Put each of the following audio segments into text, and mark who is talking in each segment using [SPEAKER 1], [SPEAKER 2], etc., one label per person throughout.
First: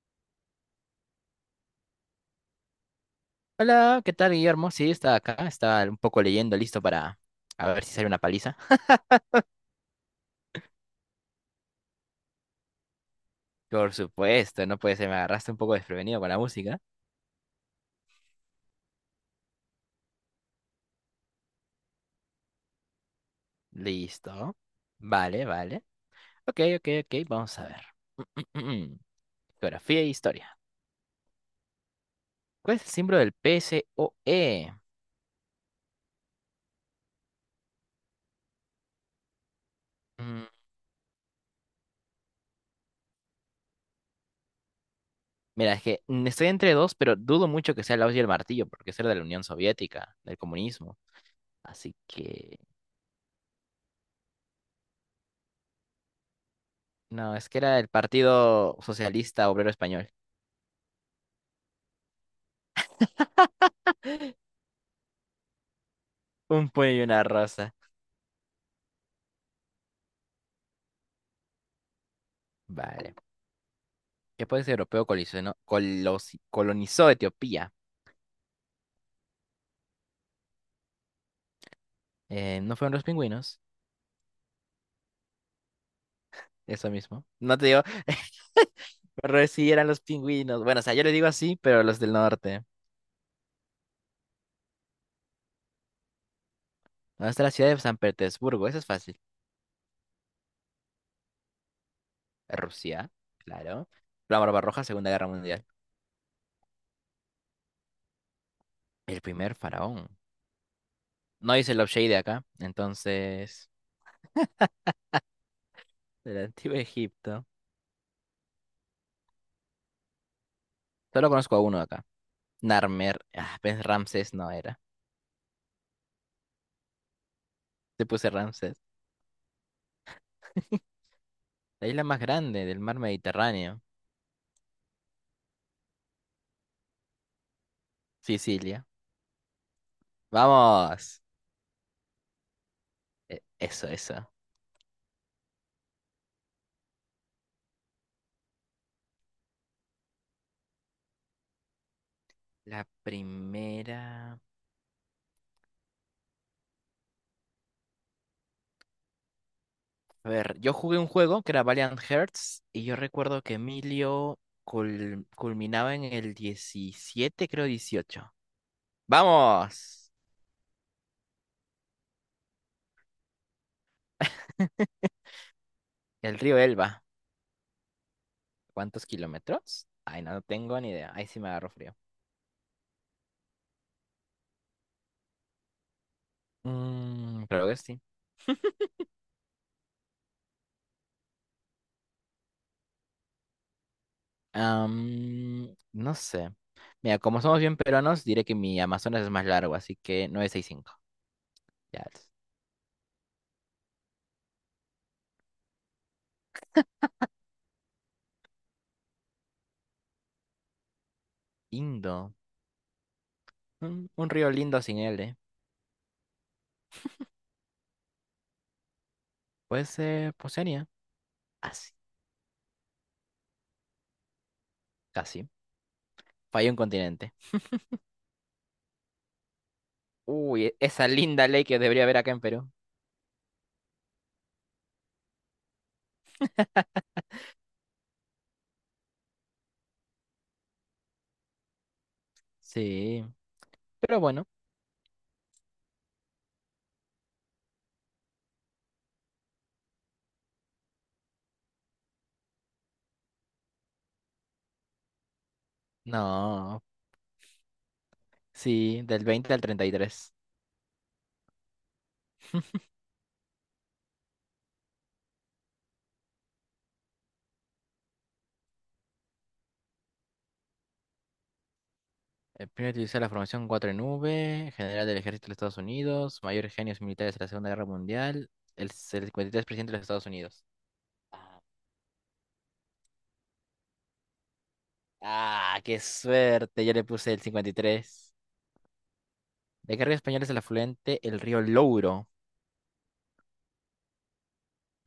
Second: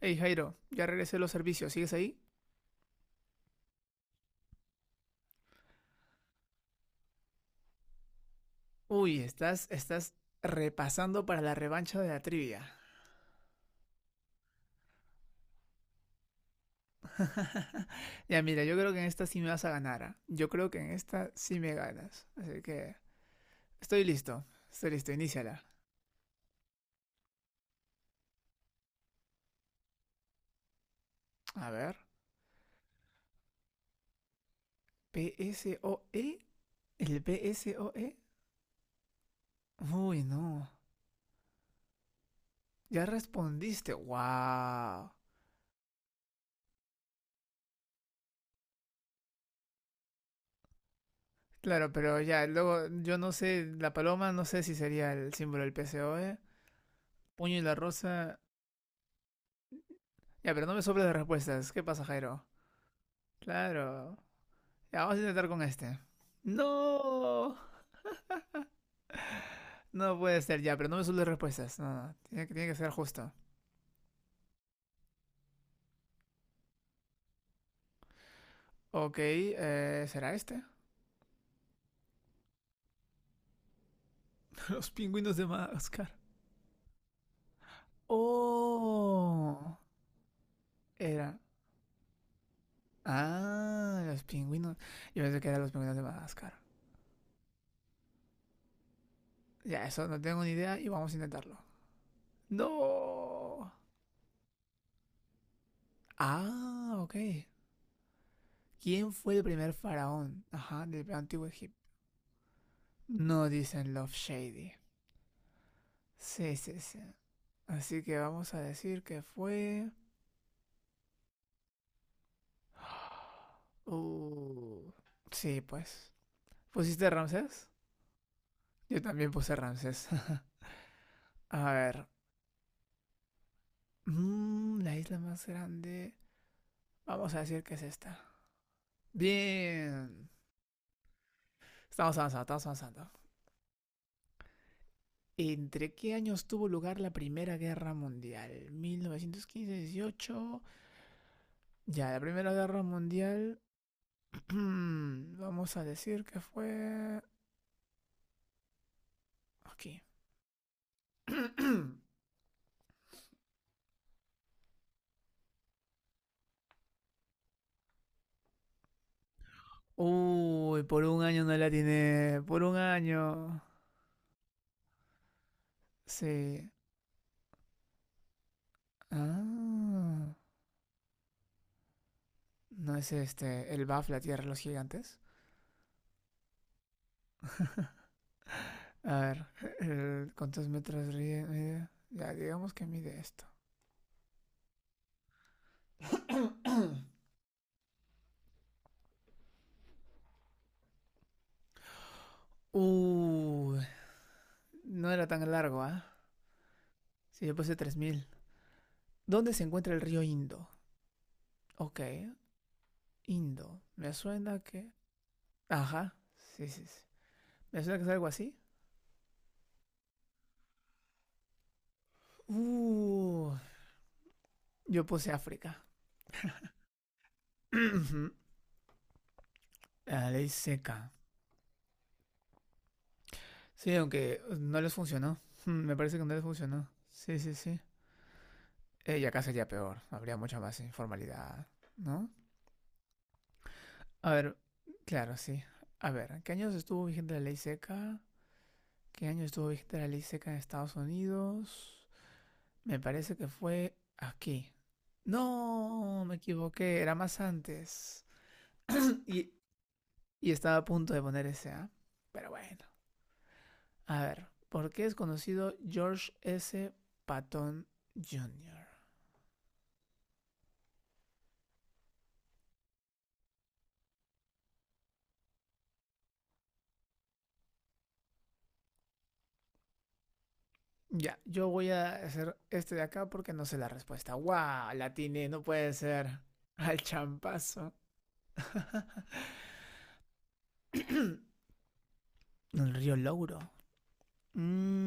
[SPEAKER 1] Hey Jairo, ya regresé a los servicios, ¿sigues ahí?
[SPEAKER 2] Hola, ¿qué tal, Guillermo? Sí, estaba acá, estaba un poco leyendo, listo para a ver si sale una paliza.
[SPEAKER 1] Uy, estás repasando para la revancha de la trivia.
[SPEAKER 2] Por supuesto, no puede ser, me agarraste un poco desprevenido con la música.
[SPEAKER 1] Ya mira, yo creo que en esta sí me vas a ganar. ¿Ah? Yo creo que en esta sí me ganas. Así que
[SPEAKER 2] Listo.
[SPEAKER 1] estoy listo,
[SPEAKER 2] Vale,
[SPEAKER 1] iníciala.
[SPEAKER 2] vale. Ok, ok, ok, vamos a ver. Geografía e historia.
[SPEAKER 1] A ver,
[SPEAKER 2] ¿Cuál es el símbolo del PSOE?
[SPEAKER 1] P S O E, el P S O E. Uy,
[SPEAKER 2] Mm,
[SPEAKER 1] no, ya respondiste, wow.
[SPEAKER 2] Mira, es que estoy entre dos, pero dudo mucho que sea el auge y el martillo, porque eso era de la Unión Soviética, del comunismo.
[SPEAKER 1] Claro,
[SPEAKER 2] Así
[SPEAKER 1] pero ya,
[SPEAKER 2] que...
[SPEAKER 1] luego yo no sé, la paloma no sé si sería el símbolo del P S O E.
[SPEAKER 2] No, es
[SPEAKER 1] Puño
[SPEAKER 2] que
[SPEAKER 1] y la
[SPEAKER 2] era el
[SPEAKER 1] rosa.
[SPEAKER 2] Partido Socialista Obrero Español.
[SPEAKER 1] Ya, pero no me sobres de respuestas. ¿Qué pasa, Jairo? Claro. Ya, vamos a intentar con este.
[SPEAKER 2] Un puño y una
[SPEAKER 1] No.
[SPEAKER 2] rosa.
[SPEAKER 1] No puede ser ya, pero no me suelen respuestas. No, no. Tiene que ser
[SPEAKER 2] Vale.
[SPEAKER 1] justo.
[SPEAKER 2] ¿Qué país europeo colisionó- colosi colonizó Etiopía?
[SPEAKER 1] Ok, ¿será este?
[SPEAKER 2] ¿No fueron los pingüinos?
[SPEAKER 1] Los pingüinos de Madagascar.
[SPEAKER 2] Eso mismo. No te digo, pero sí
[SPEAKER 1] Oh.
[SPEAKER 2] eran los pingüinos. Bueno, o sea, yo le digo
[SPEAKER 1] Era.
[SPEAKER 2] así, pero los del norte.
[SPEAKER 1] Ah, los pingüinos. Yo pensé que eran los pingüinos de Madagascar.
[SPEAKER 2] ¿Dónde está la ciudad de San Petersburgo? Eso es fácil.
[SPEAKER 1] Ya, eso no tengo ni idea y vamos a intentarlo.
[SPEAKER 2] Rusia,
[SPEAKER 1] No.
[SPEAKER 2] claro. La Barbarroja, Segunda Guerra Mundial.
[SPEAKER 1] Ah, ok. ¿Quién
[SPEAKER 2] El
[SPEAKER 1] fue el
[SPEAKER 2] primer
[SPEAKER 1] primer
[SPEAKER 2] faraón.
[SPEAKER 1] faraón? Ajá, del antiguo
[SPEAKER 2] No dice
[SPEAKER 1] Egipto.
[SPEAKER 2] Love Shady acá,
[SPEAKER 1] No
[SPEAKER 2] entonces.
[SPEAKER 1] dicen Love Shady.
[SPEAKER 2] Del
[SPEAKER 1] Sí,
[SPEAKER 2] Antiguo
[SPEAKER 1] sí, sí.
[SPEAKER 2] Egipto.
[SPEAKER 1] Así que vamos a decir que fue...
[SPEAKER 2] Solo conozco a uno acá. Narmer. Ah, pues Ramsés no era.
[SPEAKER 1] Uh, sí, pues. ¿Pusiste Ramsés?
[SPEAKER 2] Te puse Ramsés.
[SPEAKER 1] Yo también puse Ramsés. A
[SPEAKER 2] La isla
[SPEAKER 1] ver.
[SPEAKER 2] más grande del mar Mediterráneo.
[SPEAKER 1] Mm, la isla más grande. Vamos a decir que es esta.
[SPEAKER 2] Sicilia.
[SPEAKER 1] Bien.
[SPEAKER 2] Vamos.
[SPEAKER 1] Estamos avanzando.
[SPEAKER 2] Eso, eso.
[SPEAKER 1] ¿Entre qué años tuvo lugar la Primera Guerra Mundial? 1915-18. Ya, la Primera Guerra
[SPEAKER 2] La
[SPEAKER 1] Mundial.
[SPEAKER 2] primera.
[SPEAKER 1] Vamos a decir que fue. Aquí.
[SPEAKER 2] A ver, yo jugué un juego que era Valiant Hearts y yo recuerdo que Emilio culminaba en el 17 creo 18. ¡Vamos!
[SPEAKER 1] Uy, por un año no la tiene. Por un año.
[SPEAKER 2] El río
[SPEAKER 1] Sí.
[SPEAKER 2] Elba. ¿Cuántos kilómetros? Ay,
[SPEAKER 1] Ah.
[SPEAKER 2] no, no tengo ni idea. Ahí sí me agarro frío.
[SPEAKER 1] ¿No es este el BAF, la Tierra de los Gigantes?
[SPEAKER 2] Creo que sí.
[SPEAKER 1] A ver, ¿ mide? Ya, digamos que mide esto.
[SPEAKER 2] No sé. Mira, como somos bien peruanos, diré que mi Amazonas es más largo, así que 965. Ya.
[SPEAKER 1] Uh, no era tan largo, ¿ah? Sí, yo puse 3000. ¿Dónde se encuentra el río Indo? Ok,
[SPEAKER 2] Lindo.
[SPEAKER 1] Indo.
[SPEAKER 2] Un,
[SPEAKER 1] Me
[SPEAKER 2] un río
[SPEAKER 1] suena
[SPEAKER 2] lindo
[SPEAKER 1] que...
[SPEAKER 2] sin L.
[SPEAKER 1] Ajá, sí, sí, sí. Me suena que es algo así.
[SPEAKER 2] Puede ser Oceanía. Así,
[SPEAKER 1] Uh, yo puse
[SPEAKER 2] casi.
[SPEAKER 1] África.
[SPEAKER 2] Falló un continente.
[SPEAKER 1] La ley
[SPEAKER 2] Uy, esa
[SPEAKER 1] seca.
[SPEAKER 2] linda ley que debería haber acá en Perú.
[SPEAKER 1] Sí, aunque no les funcionó. Mm, me parece que no les funcionó. Sí, sí, sí. Y acá sería peor. Habría mucha más informalidad, ¿no?
[SPEAKER 2] Sí, pero
[SPEAKER 1] A
[SPEAKER 2] bueno.
[SPEAKER 1] ver, claro, sí. A ver, ¿qué años estuvo vigente la ley seca? ¿Qué año estuvo vigente la ley seca en Estados Unidos? Me parece que fue aquí. No, me
[SPEAKER 2] No,
[SPEAKER 1] equivoqué. Era más antes.
[SPEAKER 2] sí, del
[SPEAKER 1] Y,
[SPEAKER 2] 20 al 33.
[SPEAKER 1] y estaba a punto de poner ese, ¿ah? Pero bueno. A ver, ¿por qué es conocido George S. Patton Jr.?
[SPEAKER 2] El primero utilizó la formación 4 en V, general del ejército de los Estados Unidos, mayor genios militares de la Segunda Guerra Mundial, el 53% de los Estados Unidos.
[SPEAKER 1] Ya,
[SPEAKER 2] Ah,
[SPEAKER 1] yo voy a hacer este de acá porque no sé la respuesta. ¡Guau! La atiné, no
[SPEAKER 2] ah,
[SPEAKER 1] puede
[SPEAKER 2] qué
[SPEAKER 1] ser.
[SPEAKER 2] suerte, yo
[SPEAKER 1] Al
[SPEAKER 2] le puse el
[SPEAKER 1] champazo.
[SPEAKER 2] 53. De qué río español es el afluente, el río Louro.
[SPEAKER 1] El río Louro.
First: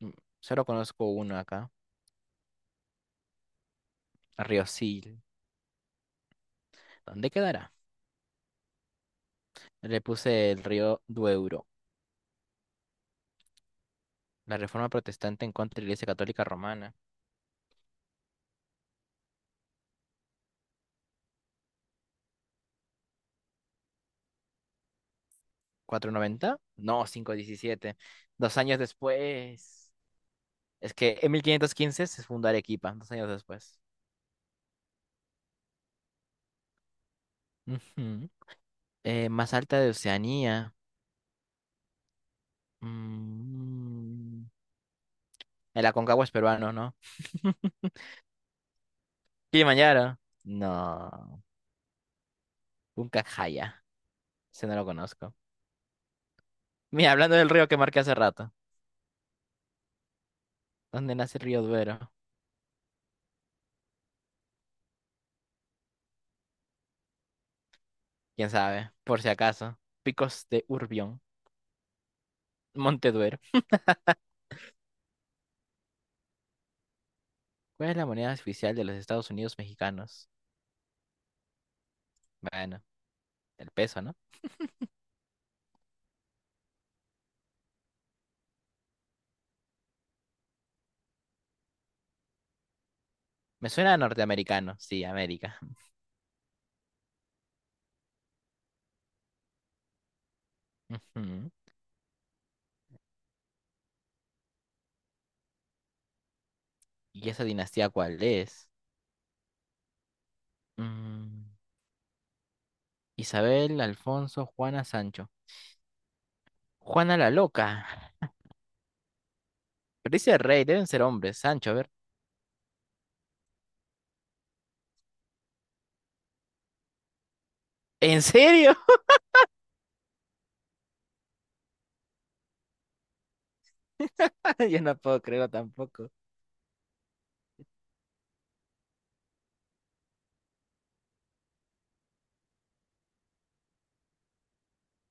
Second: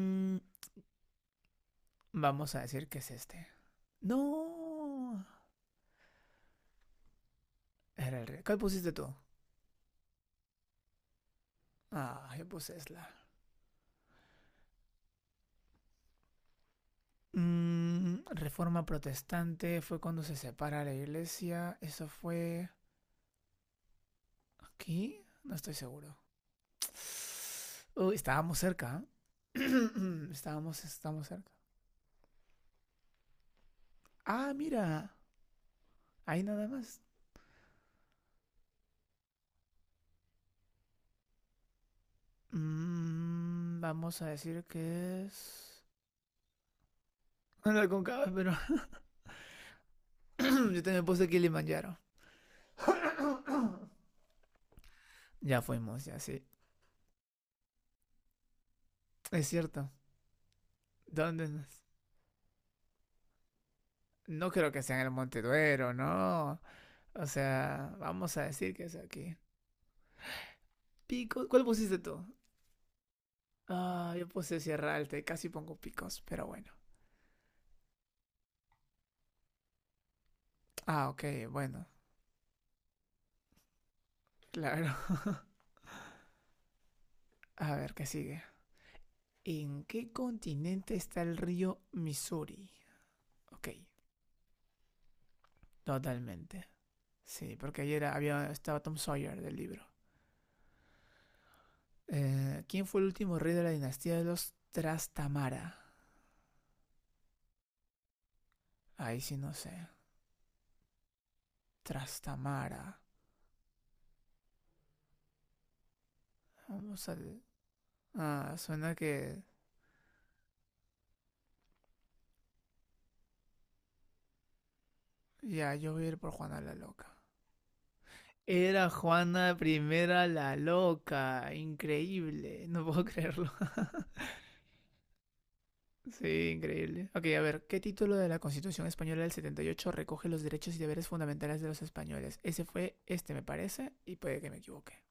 [SPEAKER 2] Mm, Solo conozco uno acá,
[SPEAKER 1] vamos a decir que es este.
[SPEAKER 2] el río Sil.
[SPEAKER 1] ¡No!
[SPEAKER 2] ¿Dónde quedará?
[SPEAKER 1] Era el río. ¿Cuál pusiste tú?
[SPEAKER 2] Le puse el río Duero.
[SPEAKER 1] Ah, yo puse Esla.
[SPEAKER 2] La reforma protestante en contra de la Iglesia Católica Romana.
[SPEAKER 1] Mm, reforma protestante fue cuando se separa la iglesia. Eso fue aquí. No estoy seguro.
[SPEAKER 2] ¿490? No, 517.
[SPEAKER 1] Uy,
[SPEAKER 2] Dos
[SPEAKER 1] estábamos
[SPEAKER 2] años
[SPEAKER 1] cerca. ¿Eh?
[SPEAKER 2] después.
[SPEAKER 1] estábamos,
[SPEAKER 2] Es que
[SPEAKER 1] estábamos
[SPEAKER 2] en
[SPEAKER 1] cerca.
[SPEAKER 2] 1515 se fundó Arequipa, 2 años después.
[SPEAKER 1] Ah, mira. Ahí nada más.
[SPEAKER 2] Ujú. Más alta de Oceanía.
[SPEAKER 1] Mm, vamos a
[SPEAKER 2] Mm.
[SPEAKER 1] decir que es.
[SPEAKER 2] El Aconcagua es peruano, ¿no?
[SPEAKER 1] No la concaba, pero
[SPEAKER 2] Kilimanjaro.
[SPEAKER 1] yo también puse
[SPEAKER 2] No.
[SPEAKER 1] Kilimanjaro.
[SPEAKER 2] Puncajaya. Ese no lo conozco.
[SPEAKER 1] Ya fuimos, ya sí.
[SPEAKER 2] Mira, hablando del río que marqué hace rato.
[SPEAKER 1] Es cierto.
[SPEAKER 2] ¿Dónde nace el
[SPEAKER 1] ¿Dónde
[SPEAKER 2] río
[SPEAKER 1] más?
[SPEAKER 2] Duero?
[SPEAKER 1] No creo que sea en el Monte Duero, no. O sea, vamos a
[SPEAKER 2] ¿Quién
[SPEAKER 1] decir que
[SPEAKER 2] sabe?
[SPEAKER 1] es
[SPEAKER 2] Por si
[SPEAKER 1] aquí.
[SPEAKER 2] acaso. Picos de Urbión.
[SPEAKER 1] Pico. ¿Cuál pusiste tú?
[SPEAKER 2] Monteduero.
[SPEAKER 1] Ah, yo puse Sierra Alta y casi pongo picos, pero bueno.
[SPEAKER 2] ¿Cuál es la moneda oficial de los Estados Unidos mexicanos?
[SPEAKER 1] Ah, ok, bueno,
[SPEAKER 2] Bueno, el peso, ¿no?
[SPEAKER 1] claro. A ver, ¿qué sigue? ¿En qué continente está el río Missouri?
[SPEAKER 2] Me
[SPEAKER 1] Ok.
[SPEAKER 2] suena a norteamericano. Sí, América.
[SPEAKER 1] Totalmente. Sí, porque ayer había, estaba Tom Sawyer del libro.
[SPEAKER 2] Ujú.
[SPEAKER 1] ¿Quién fue el último rey de la dinastía de los Trastamara?
[SPEAKER 2] ¿Y esa dinastía cuál es?
[SPEAKER 1] Ahí sí no sé.
[SPEAKER 2] Mm,
[SPEAKER 1] Trastamara.
[SPEAKER 2] Isabel, Alfonso, Juana, Sancho.
[SPEAKER 1] Vamos a...
[SPEAKER 2] Juana la loca.
[SPEAKER 1] Ah, suena que...
[SPEAKER 2] Pero dice rey, deben ser hombres. Sancho, a ver.
[SPEAKER 1] Ya, yo voy a ir por Juana la Loca.
[SPEAKER 2] ¿En serio?
[SPEAKER 1] Era Juana Primera la Loca. Increíble. No puedo creerlo.
[SPEAKER 2] Yo no puedo creerlo tampoco.
[SPEAKER 1] Sí, increíble. Ok, a ver. ¿Qué título de la Constitución Española del 78 recoge los derechos y deberes fundamentales de los españoles? Ese fue este, me parece, y puede que me equivoque.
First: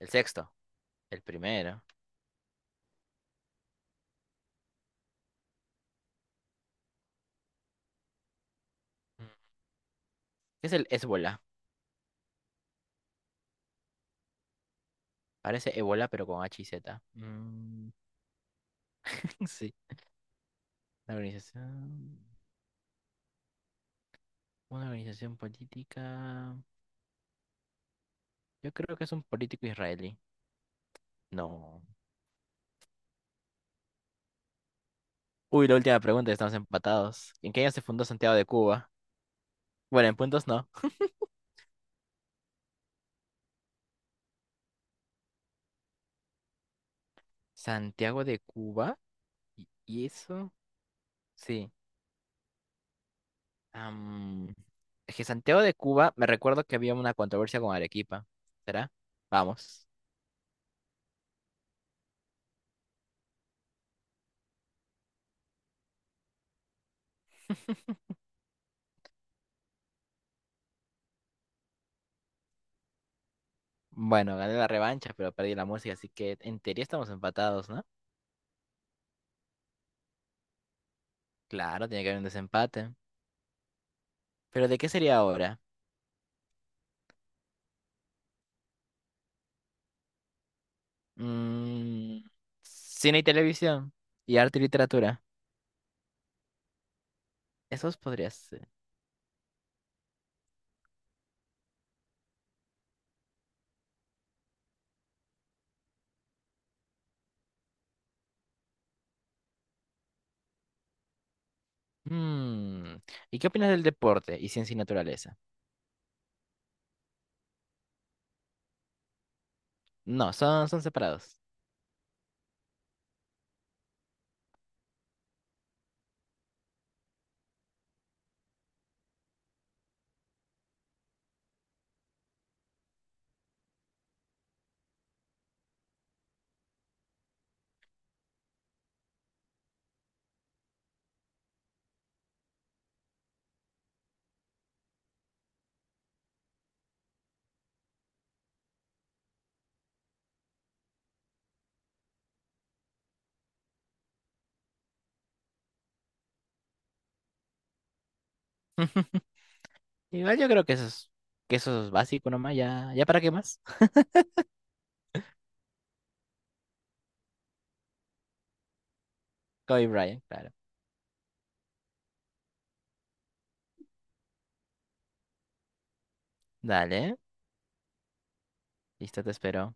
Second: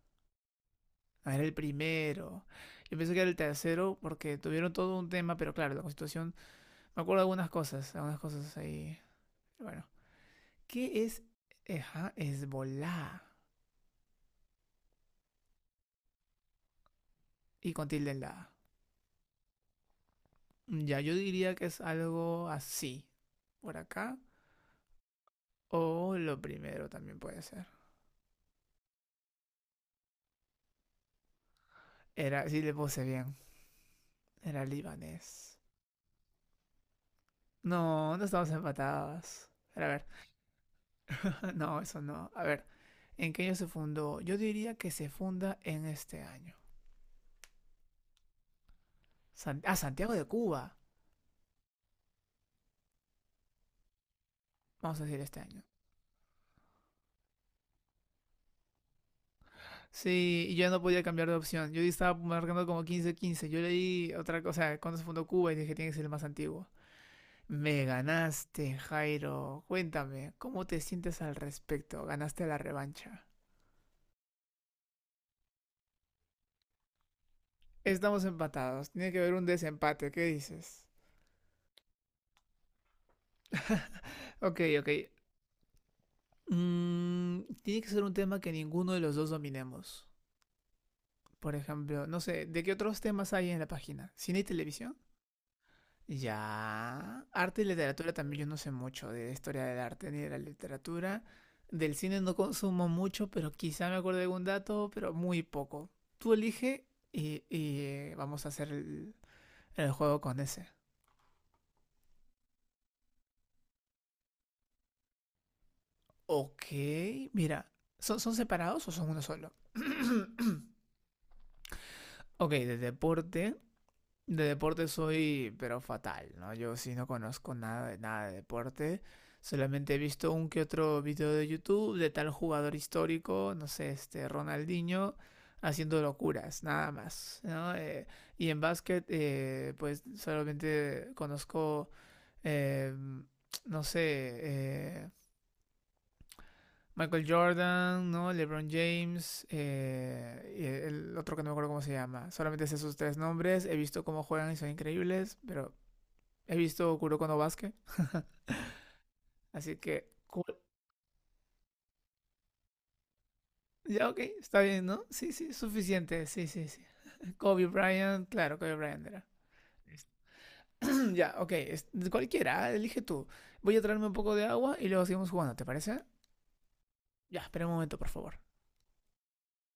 [SPEAKER 2] El sexto. El
[SPEAKER 1] Ah, era el
[SPEAKER 2] primero.
[SPEAKER 1] primero. Yo pensé que era el tercero porque tuvieron todo un tema, pero claro, la constitución. Me acuerdo de algunas cosas ahí.
[SPEAKER 2] Mm.
[SPEAKER 1] Bueno,
[SPEAKER 2] ¿Qué es el
[SPEAKER 1] ¿qué es
[SPEAKER 2] Ébola?
[SPEAKER 1] Eja, Hezbollah?
[SPEAKER 2] Parece Ébola, pero con H y Z.
[SPEAKER 1] Y con
[SPEAKER 2] Mm,
[SPEAKER 1] tilde en la A.
[SPEAKER 2] Sí.
[SPEAKER 1] Ya, yo
[SPEAKER 2] La
[SPEAKER 1] diría que es
[SPEAKER 2] organización.
[SPEAKER 1] algo así. Por acá.
[SPEAKER 2] Una organización
[SPEAKER 1] O lo
[SPEAKER 2] política.
[SPEAKER 1] primero también puede ser.
[SPEAKER 2] Yo creo que es un político israelí. No.
[SPEAKER 1] Era, sí le puse bien. Era libanés.
[SPEAKER 2] Uy, la última pregunta, estamos empatados. ¿En qué año se fundó
[SPEAKER 1] No, no
[SPEAKER 2] Santiago de
[SPEAKER 1] estamos
[SPEAKER 2] Cuba?
[SPEAKER 1] empatadas. A ver,
[SPEAKER 2] Bueno, en puntos no.
[SPEAKER 1] no, eso no. A ver, ¿en qué año se fundó? Yo diría que se funda en este año.
[SPEAKER 2] Santiago de Cuba.
[SPEAKER 1] San-
[SPEAKER 2] ¿Y
[SPEAKER 1] ah,
[SPEAKER 2] y
[SPEAKER 1] Santiago de
[SPEAKER 2] eso?
[SPEAKER 1] Cuba.
[SPEAKER 2] Sí. Am,
[SPEAKER 1] Vamos a
[SPEAKER 2] es
[SPEAKER 1] decir
[SPEAKER 2] que
[SPEAKER 1] este
[SPEAKER 2] Santiago
[SPEAKER 1] año.
[SPEAKER 2] de Cuba, me recuerdo que había una controversia con Arequipa. ¿Será? Vamos.
[SPEAKER 1] Sí, y yo no podía cambiar de opción. Yo estaba marcando como 1515. Yo leí otra cosa, cuando se fundó Cuba y dije, tiene que ser el más antiguo. Me ganaste, Jairo. Cuéntame, ¿cómo te sientes al respecto? Ganaste la revancha.
[SPEAKER 2] Bueno, gané la revancha, pero perdí la música, así que en teoría estamos empatados, ¿no?
[SPEAKER 1] Estamos empatados. Tiene que haber un desempate. ¿Qué dices?
[SPEAKER 2] Claro, tiene que haber un desempate.
[SPEAKER 1] Ok,
[SPEAKER 2] ¿Pero de
[SPEAKER 1] ok.
[SPEAKER 2] qué sería ahora?
[SPEAKER 1] Mm, tiene que ser un tema que ninguno de los dos dominemos. Por ejemplo, no
[SPEAKER 2] Mm,
[SPEAKER 1] sé, ¿de qué otros
[SPEAKER 2] cine y
[SPEAKER 1] temas hay en la
[SPEAKER 2] televisión
[SPEAKER 1] página?
[SPEAKER 2] y
[SPEAKER 1] ¿Cine y
[SPEAKER 2] arte y
[SPEAKER 1] televisión?
[SPEAKER 2] literatura.
[SPEAKER 1] Ya. Arte y
[SPEAKER 2] Esos
[SPEAKER 1] literatura también, yo
[SPEAKER 2] podrías.
[SPEAKER 1] no sé mucho de historia del arte ni de la literatura. Del cine no consumo mucho, pero quizá me acuerdo de algún dato, pero muy poco. Tú elige y, vamos a hacer el juego con ese.
[SPEAKER 2] Mm, ¿Y qué opinas del deporte y ciencia y naturaleza?
[SPEAKER 1] Ok, mira. ¿Son separados o son uno solo?
[SPEAKER 2] No, son, son separados.
[SPEAKER 1] Ok, de deporte. De deporte soy, pero fatal, ¿no? Yo sí no conozco nada de nada de deporte. Solamente he visto un que otro video de YouTube de tal jugador histórico, no sé, este Ronaldinho, haciendo locuras, nada más, ¿no? Y en básquet, pues solamente conozco, eh, no sé, eh, Michael Jordan, ¿no? LeBron James, y el otro que no me acuerdo cómo se llama. Solamente sé sus tres nombres, he visto cómo juegan y son increíbles, pero he visto Kuroko no Basket, así que...
[SPEAKER 2] Igual
[SPEAKER 1] Ku-
[SPEAKER 2] yo creo que que eso es básico nomás, ya, ¿ya para qué más?
[SPEAKER 1] ya, ok, está bien, ¿no? Sí, sí, suficiente, sí, sí, sí. Kobe Bryant, claro, Kobe Bryant era.
[SPEAKER 2] Kobe Bryant, claro.
[SPEAKER 1] Ya, ok, es- cualquiera, elige tú. Voy a traerme un poco de agua y luego seguimos jugando, ¿te parece?
[SPEAKER 2] Dale,
[SPEAKER 1] Ya, espera un momento, por favor.
[SPEAKER 2] listo, te espero.